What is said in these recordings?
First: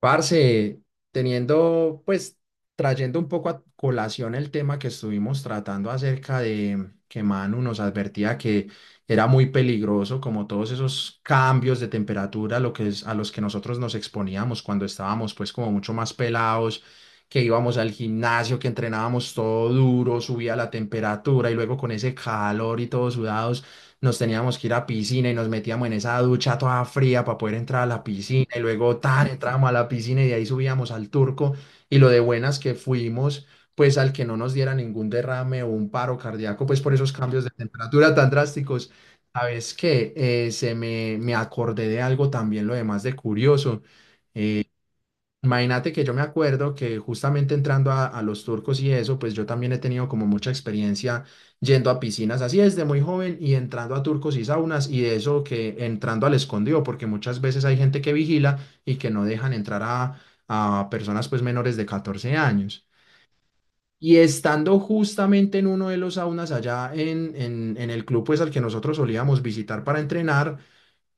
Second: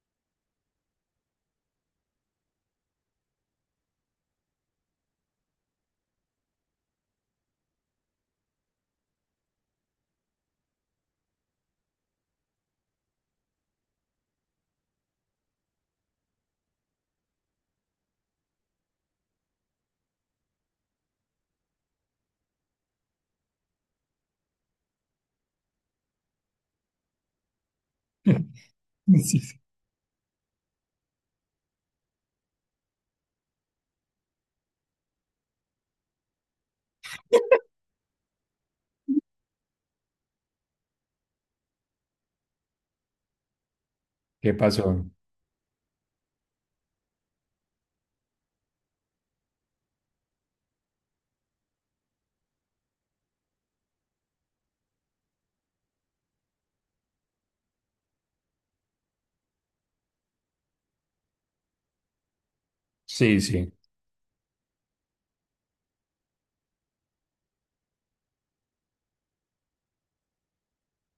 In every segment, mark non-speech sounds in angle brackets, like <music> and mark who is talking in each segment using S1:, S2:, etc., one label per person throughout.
S1: Parce, teniendo, pues, trayendo un poco a colación el tema que estuvimos tratando acerca de que Manu nos advertía que era muy peligroso, como todos esos cambios de temperatura lo que es, a los que nosotros nos exponíamos cuando estábamos, pues, como mucho más pelados, que íbamos al gimnasio, que entrenábamos todo duro, subía la temperatura y luego con ese calor y todo sudado nos teníamos que ir a piscina y nos metíamos en esa ducha toda fría para poder entrar a la piscina
S2: <laughs>
S1: y luego tan
S2: Sí, sí.
S1: entrábamos a la piscina y de ahí subíamos al Turco y lo de buenas que fuimos pues al que no nos diera ningún derrame o un paro cardíaco pues por esos cambios de temperatura tan drásticos. Sabes que se me acordé de algo también lo demás de curioso.
S2: ¿Qué pasó?
S1: Imagínate que yo me acuerdo que justamente entrando a los turcos y eso, pues yo también he tenido como mucha experiencia yendo a piscinas así desde muy joven y entrando a turcos y saunas y de eso que entrando al escondido, porque muchas veces hay gente que vigila y que no dejan entrar a personas pues menores de 14 años.
S2: Sí, sí.
S1: Y estando justamente en uno de los saunas allá en el club pues al que nosotros solíamos visitar para entrenar,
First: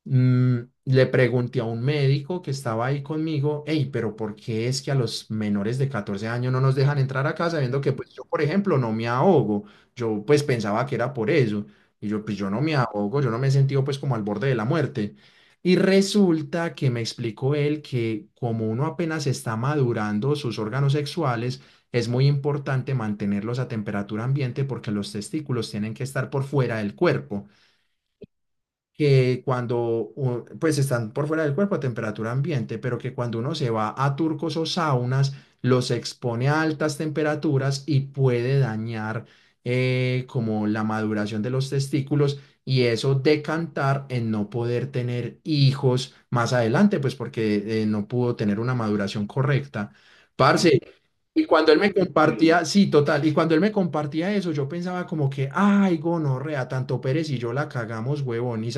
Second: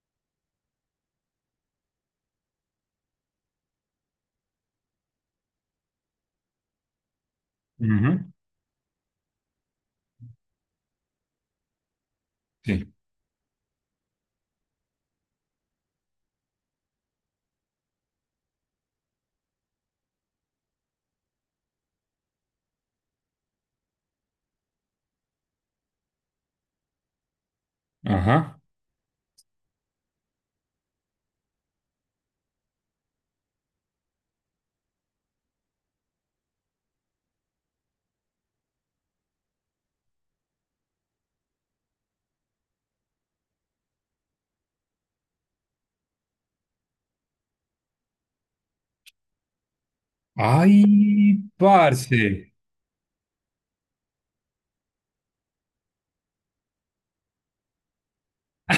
S1: Le pregunté a un médico que estaba ahí conmigo, hey, pero ¿por qué es que a los menores de 14 años no nos dejan entrar a casa viendo que pues yo,
S2: Ujú.
S1: por ejemplo, no me ahogo? Yo pues pensaba que era por eso. Y yo, pues yo no me
S2: Sí.
S1: ahogo, yo no me he sentido pues como al borde de la muerte. Y resulta que me explicó él que como uno apenas está madurando sus órganos sexuales, es muy importante mantenerlos a temperatura ambiente porque los testículos tienen que estar por fuera del cuerpo,
S2: Ajá.
S1: que cuando, pues están por fuera del cuerpo a temperatura ambiente, pero que cuando uno se va a turcos o saunas, los expone a altas temperaturas y puede dañar, como la maduración de los testículos y eso decantar en no poder tener hijos más adelante, pues porque no pudo tener una maduración correcta. Parce,
S2: Ay,
S1: y cuando él me
S2: parce.
S1: compartía, sí, total, y cuando él me compartía eso, yo pensaba como que, ay, gonorrea, tanto Pérez y yo la cagamos, huevón. Y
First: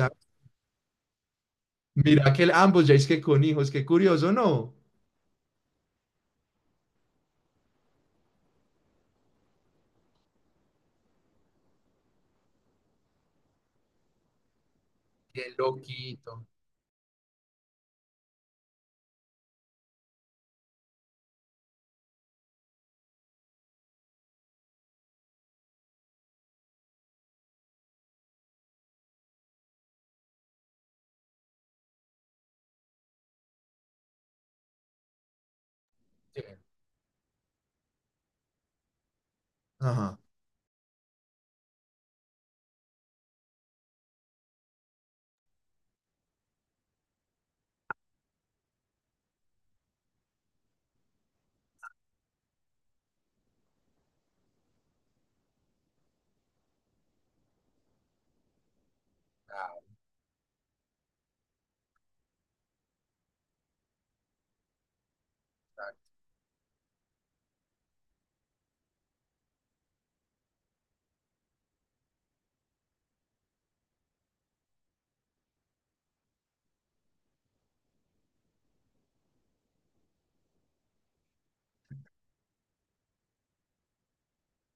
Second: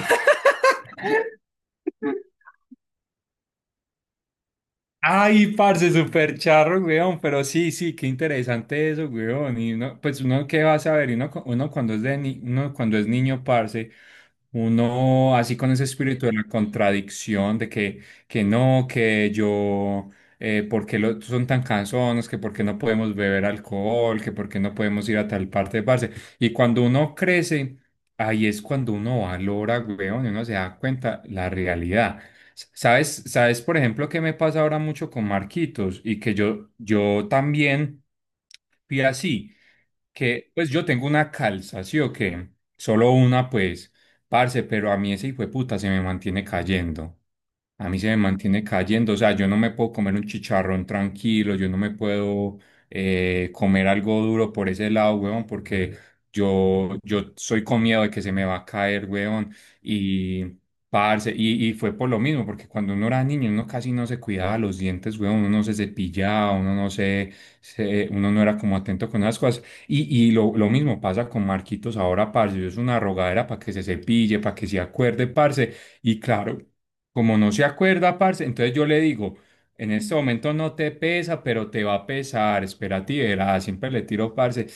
S1: mira que ambos ya es que con hijos, qué curioso, ¿no?
S2: Ay, parce, súper charro, weón, pero sí, sí, qué interesante eso, weón. Y uno, pues uno qué va a saber, y uno, uno cuando es de uno cuando es niño, parce, uno
S1: Qué
S2: así con ese espíritu de
S1: loquito.
S2: la contradicción, de que no, que yo, porque lo, son tan cansones, que porque no podemos beber alcohol, que porque no podemos ir a tal parte, parce. Y cuando uno crece, ahí es cuando uno valora, weón, y uno se da cuenta la realidad. ¿Sabes, sabes, por ejemplo, qué me pasa ahora mucho con Marquitos y que
S1: Sí.
S2: yo, también fui así,
S1: Ajá.
S2: que pues yo tengo una calza, ¿sí o qué? Solo una, pues, parce, pero a mí ese hijo de puta se me mantiene cayendo. A mí se me mantiene cayendo, o sea, yo no me puedo comer un chicharrón tranquilo, yo no me puedo comer algo duro por ese lado, weón, porque yo soy con miedo de que se me va a caer, weón.
S1: Ah.
S2: Y, parce, y fue por lo mismo, porque cuando uno era niño, uno casi no se cuidaba los dientes, weón, uno no se cepillaba, uno no uno no era como atento con las cosas. Y, lo mismo pasa con Marquitos ahora, parce, es una rogadera para que se cepille, para que se acuerde, parce. Y claro, como no se acuerda, parce, entonces yo le digo. En este momento no te pesa, pero te va a pesar. Espérate y verás, siempre le tiro parce.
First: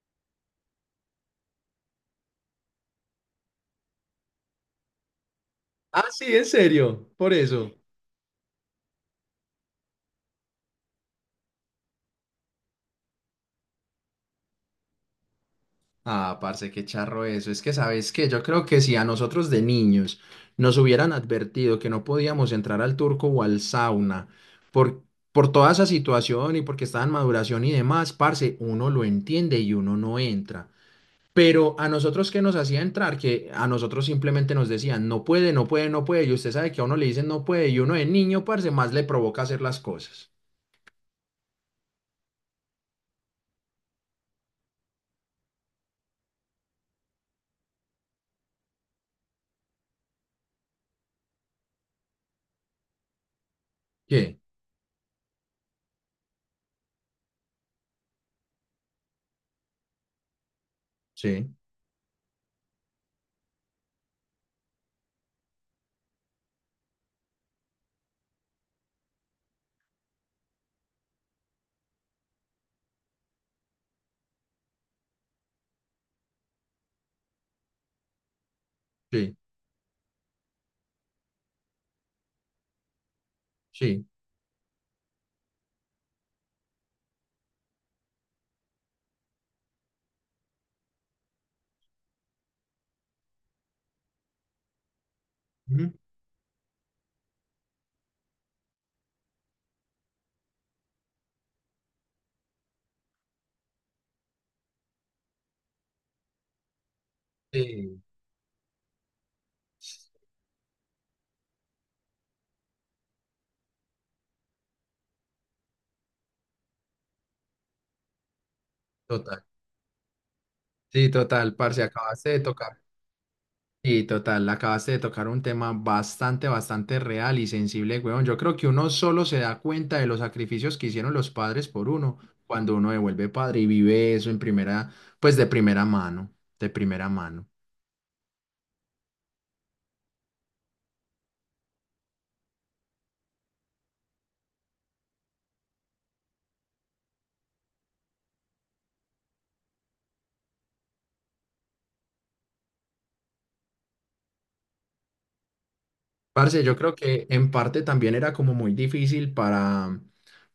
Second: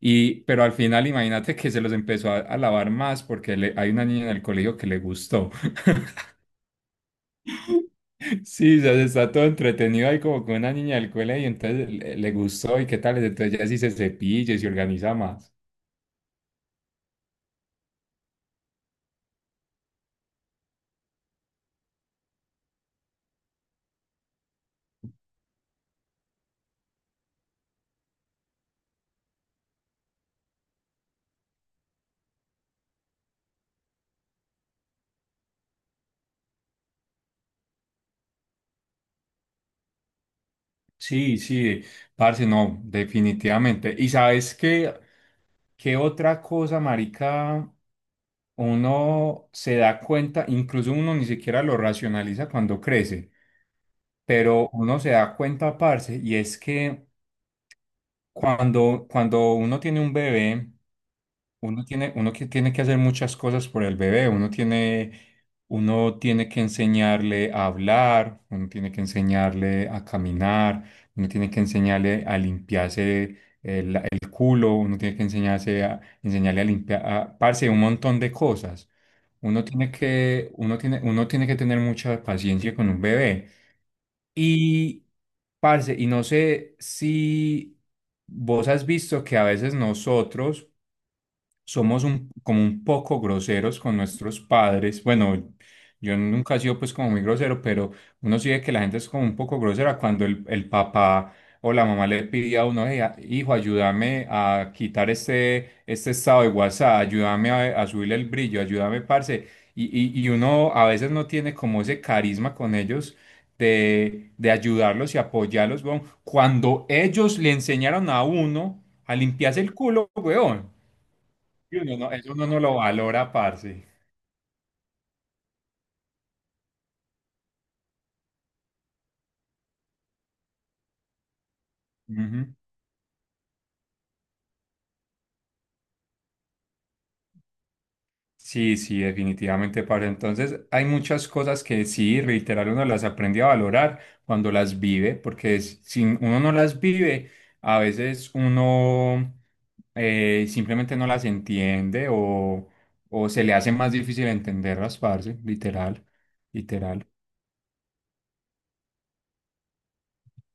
S2: Y, pero al final, imagínate que se los empezó a lavar más porque hay una niña en el colegio que le gustó.
S1: Ah,
S2: <laughs>
S1: sí, en serio, por eso.
S2: Sí, ya se está todo entretenido ahí como con una niña del colegio, entonces le gustó y qué tal. Entonces ya sí se cepilla y se organiza más.
S1: Ah, parce, qué charro eso. Es que, ¿sabes qué? Yo creo que si a nosotros de niños nos hubieran advertido que no podíamos entrar al turco o al sauna por, por toda esa situación y porque estaba en maduración y demás, parce, uno lo entiende y uno no entra. Pero a nosotros que nos hacía entrar, que a nosotros simplemente nos decían, no puede, no puede, no puede, y usted sabe que a uno le dicen no puede, y uno de niño, parce, más le provoca hacer las cosas.
S2: Sí, sí, parce, no, definitivamente. ¿Y sabes qué, qué otra cosa, marica? Uno se da cuenta, incluso uno ni siquiera lo racionaliza cuando crece,
S1: ¿Qué?
S2: pero uno se da cuenta, parce, y es que cuando uno tiene un bebé,
S1: Sí,
S2: uno tiene, uno que tiene que hacer muchas cosas por el bebé, uno tiene que enseñarle a hablar, uno tiene que enseñarle a caminar, uno tiene que enseñarle a limpiarse el culo, uno tiene que enseñarse a, enseñarle a limpiar, a, parce, un montón de cosas.
S1: sí,
S2: Uno tiene que tener mucha paciencia con un bebé.
S1: sí.
S2: Y, parce, y no sé si vos has visto que a veces nosotros somos un, como un poco groseros con nuestros padres. Bueno,
S1: Ujú.
S2: yo nunca he sido pues como muy grosero, pero uno sí ve que la gente es como un poco grosera cuando el papá o la mamá le pide a uno, "Hey, hijo, ayúdame a quitar este estado de WhatsApp, ayúdame a
S1: Sí,
S2: subirle el brillo, ayúdame, parce. Y uno a veces no tiene como ese carisma con ellos de ayudarlos y apoyarlos, weón. Cuando ellos le enseñaron a uno a
S1: total.
S2: limpiarse el culo, weón.
S1: Sí, total,
S2: Y
S1: parce,
S2: uno no-
S1: acabaste
S2: eso
S1: de
S2: uno no lo
S1: tocar.
S2: valora, parce.
S1: Sí, total, acabaste de tocar un tema bastante, bastante real y sensible, weón. Yo creo que uno solo se da cuenta de los sacrificios que hicieron los padres por uno
S2: Ujú.
S1: cuando uno devuelve padre y vive eso en primera, pues de primera mano, de primera mano.
S2: Sí, sí, definitivamente, parce. Entonces, hay muchas cosas que sí, reiterar, uno las aprende a valorar cuando las vive, porque si uno no las vive, a veces uno simplemente no las entiende o se le hace más difícil entenderlas, parce, literal,
S1: Parce, yo creo
S2: literal.
S1: que en parte también era como muy difícil para,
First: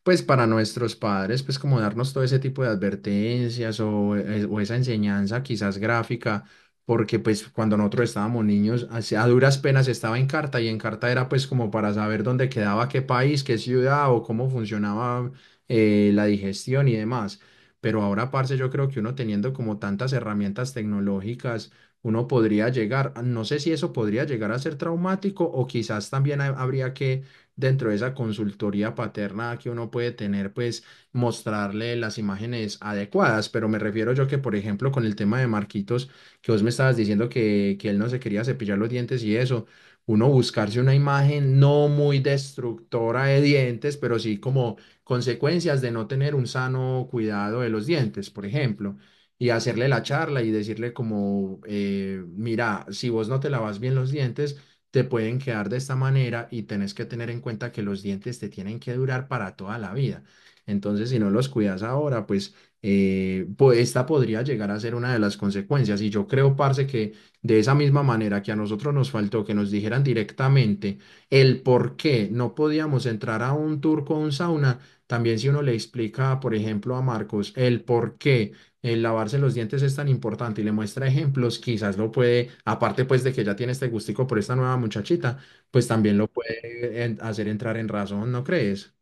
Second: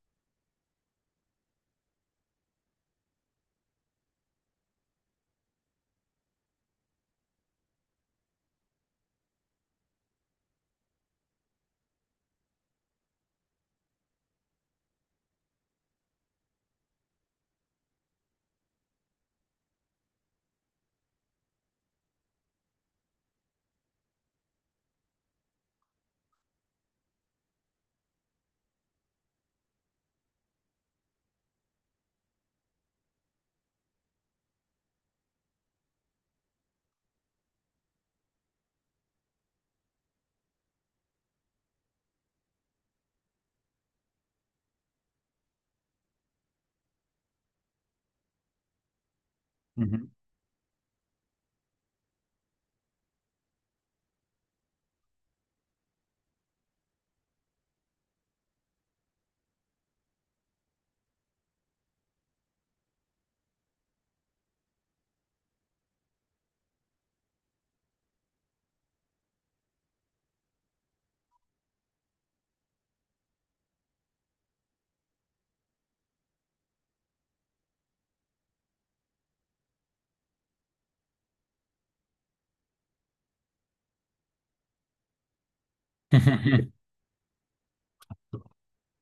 S1: pues para nuestros padres, pues como darnos todo ese tipo de advertencias o esa enseñanza quizás gráfica, porque pues cuando nosotros estábamos niños, así a duras penas estaba en carta y en carta era pues como para saber dónde quedaba qué país, qué ciudad o cómo funcionaba, la digestión y demás. Pero ahora, parce, yo creo que uno teniendo como tantas herramientas tecnológicas, uno podría llegar, no sé si eso podría llegar a ser traumático o quizás también habría que, dentro de esa consultoría paterna que uno puede tener, pues mostrarle las imágenes adecuadas, pero me refiero yo que, por ejemplo, con el tema de Marquitos, que vos me estabas diciendo que él no se quería cepillar los dientes y eso, uno buscarse una imagen no muy destructora de dientes, pero sí como consecuencias de no tener un sano cuidado de los dientes, por ejemplo, y hacerle la charla y decirle como, mira, si vos no te lavas bien los dientes, te pueden quedar de esta manera y tenés que tener en cuenta que los dientes te tienen que durar para toda la vida. Entonces, si no los cuidas ahora, pues esta podría llegar a ser una de las consecuencias. Y yo creo, parce, que de esa misma manera que a nosotros nos faltó que nos dijeran directamente el por qué no podíamos entrar a un tour con sauna, también si uno le explica, por ejemplo, a Marcos el por qué el lavarse los dientes es tan importante y le muestra ejemplos, quizás lo puede, aparte pues de que ya tiene este gustico por esta nueva muchachita, pues también lo
S2: <laughs>
S1: puede hacer entrar en razón, ¿no crees?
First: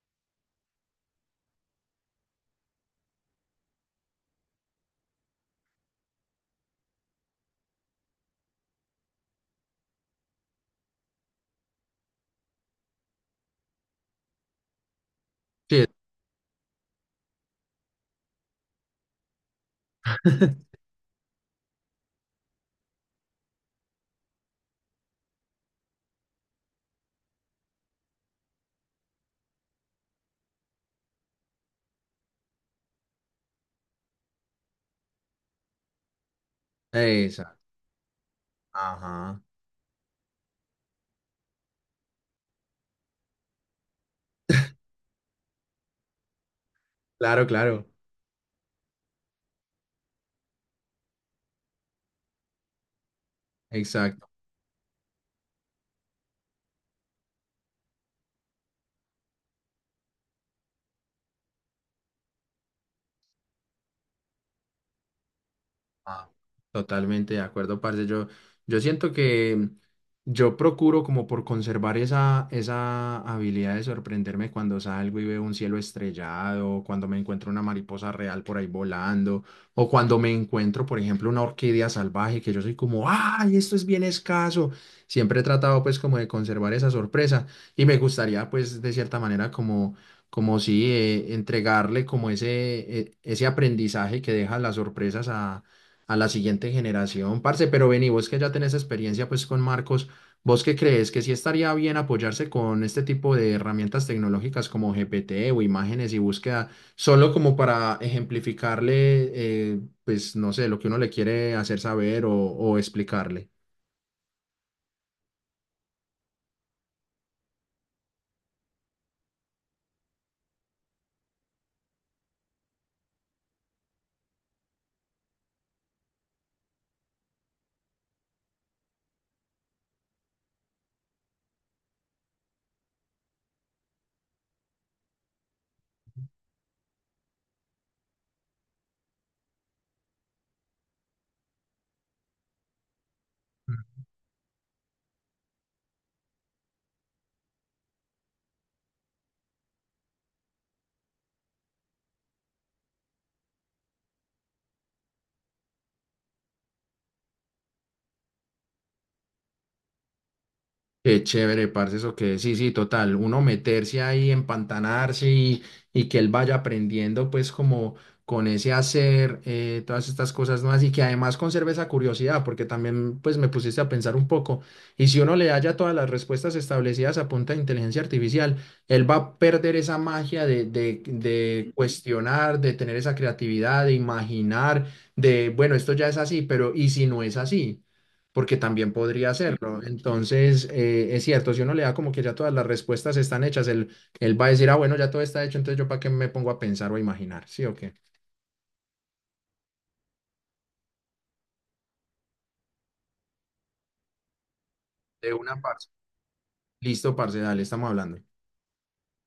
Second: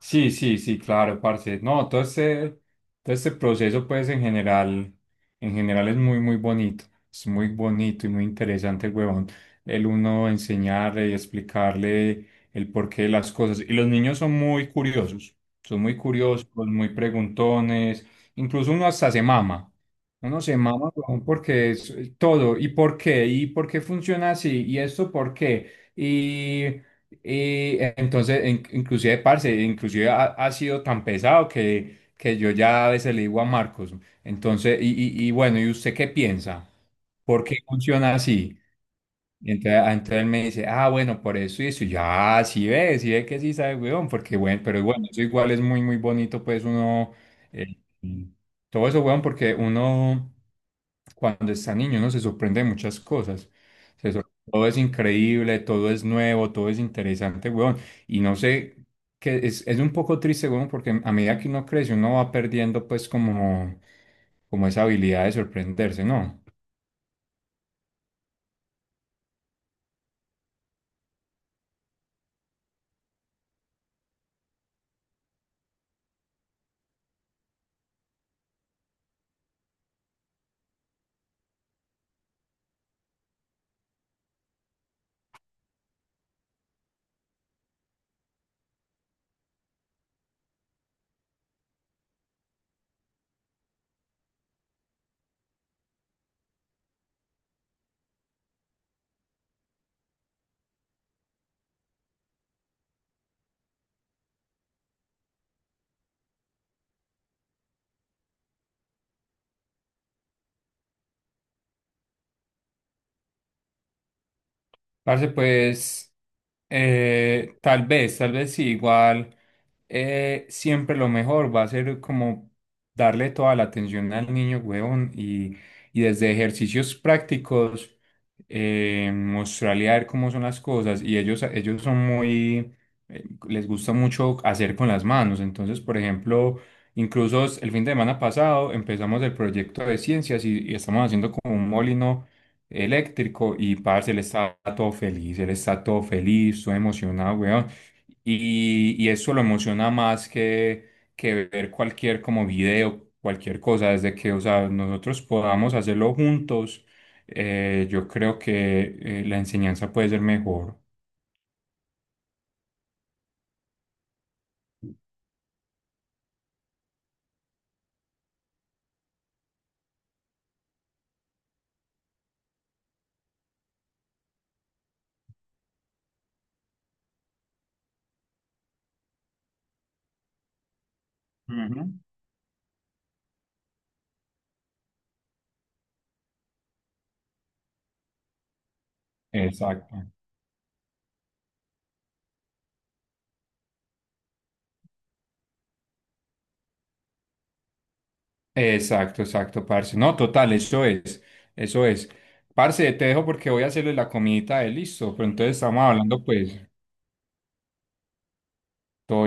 S2: Sí, sí, sí, claro, parce. No, todo este proceso, pues, en general es muy, muy bonito. Es muy bonito y muy interesante, huevón. El uno enseñarle y explicarle el porqué de las cosas. Y los niños son muy curiosos. Son
S1: Sí,
S2: muy curiosos, muy preguntones. Incluso uno hasta se mama. Uno se mama, huevón, porque es todo. ¿Y por qué? ¿Y por qué funciona así? ¿Y esto por qué? Y entonces, inclusive, parce, inclusive ha sido tan pesado que yo ya a veces le digo a Marcos, entonces, y bueno, ¿y usted qué piensa? ¿Por
S1: esa.
S2: qué funciona así?
S1: Ajá.
S2: Y entonces, ah, entonces él me dice, ah, bueno, por eso y eso. Y yo, ah, sí ve que sí sabe, weón, porque bueno, pero bueno, eso igual es muy, muy bonito, pues uno,
S1: Claro,
S2: eh,
S1: claro.
S2: todo eso, weón, porque uno, cuando está niño, uno se sorprende de muchas cosas.
S1: Exacto.
S2: Todo es increíble, todo es nuevo, todo es interesante, weón. Y no sé, que es un poco triste, weón, porque a medida que uno crece, uno va perdiendo, pues, como, como esa habilidad de sorprenderse,
S1: Ah.
S2: ¿no?
S1: Totalmente de acuerdo, parce. Yo siento que yo procuro como por conservar esa habilidad de sorprenderme cuando salgo y veo un cielo estrellado, cuando me encuentro una mariposa real por ahí volando, o cuando me encuentro, por ejemplo, una orquídea salvaje, que yo soy como, ¡ay, esto es bien escaso! Siempre he tratado pues como de conservar esa sorpresa y me gustaría pues de cierta manera como... como si entregarle como ese aprendizaje que deja las sorpresas a la siguiente generación, parce. Pero vení, vos que ya tenés experiencia pues con Marcos, ¿vos qué crees que sí estaría bien apoyarse con este tipo de herramientas tecnológicas como GPT o imágenes y búsqueda, solo como para ejemplificarle, pues no sé, lo que uno le quiere hacer saber o explicarle?
S2: Parce, pues. Tal vez, tal vez sí, igual siempre lo mejor va a ser como darle toda la atención al niño, huevón, y desde ejercicios prácticos mostrarle a ver cómo son las cosas. Y ellos son muy, les gusta mucho hacer con las manos. Entonces, por ejemplo, incluso el fin de semana pasado empezamos el proyecto de ciencias y estamos haciendo como un molino eléctrico y parce, él está todo feliz, él está todo feliz, todo emocionado, weón. Y eso lo emociona más que ver cualquier como video, cualquier cosa, desde que, o sea, nosotros podamos hacerlo juntos, yo creo que la enseñanza puede ser mejor.
S1: Qué chévere, parce, eso que sí, sí, total, uno meterse ahí, empantanarse y que él vaya aprendiendo pues como con ese hacer, todas estas cosas nuevas y que además conserve esa curiosidad, porque también pues me pusiste a pensar un poco y si uno le haya todas las respuestas establecidas a punta de inteligencia artificial, él va a perder esa magia de cuestionar, de tener esa creatividad, de imaginar, de bueno, esto ya es así, pero ¿y si no es así? Porque también podría hacerlo.
S2: Exacto.
S1: Entonces, es cierto, si uno le da como que ya todas las respuestas están hechas, él va a decir, ah, bueno, ya todo está hecho, entonces yo para qué me pongo a pensar o a imaginar, ¿sí o qué?
S2: Exacto, exacto, parce. No, total, eso es, eso es. Parce, te dejo porque voy a hacerle la comidita de listo, pero
S1: De una,
S2: entonces estamos
S1: parce.
S2: hablando, pues,
S1: Listo, parce, dale, estamos hablando.
S2: todo bien.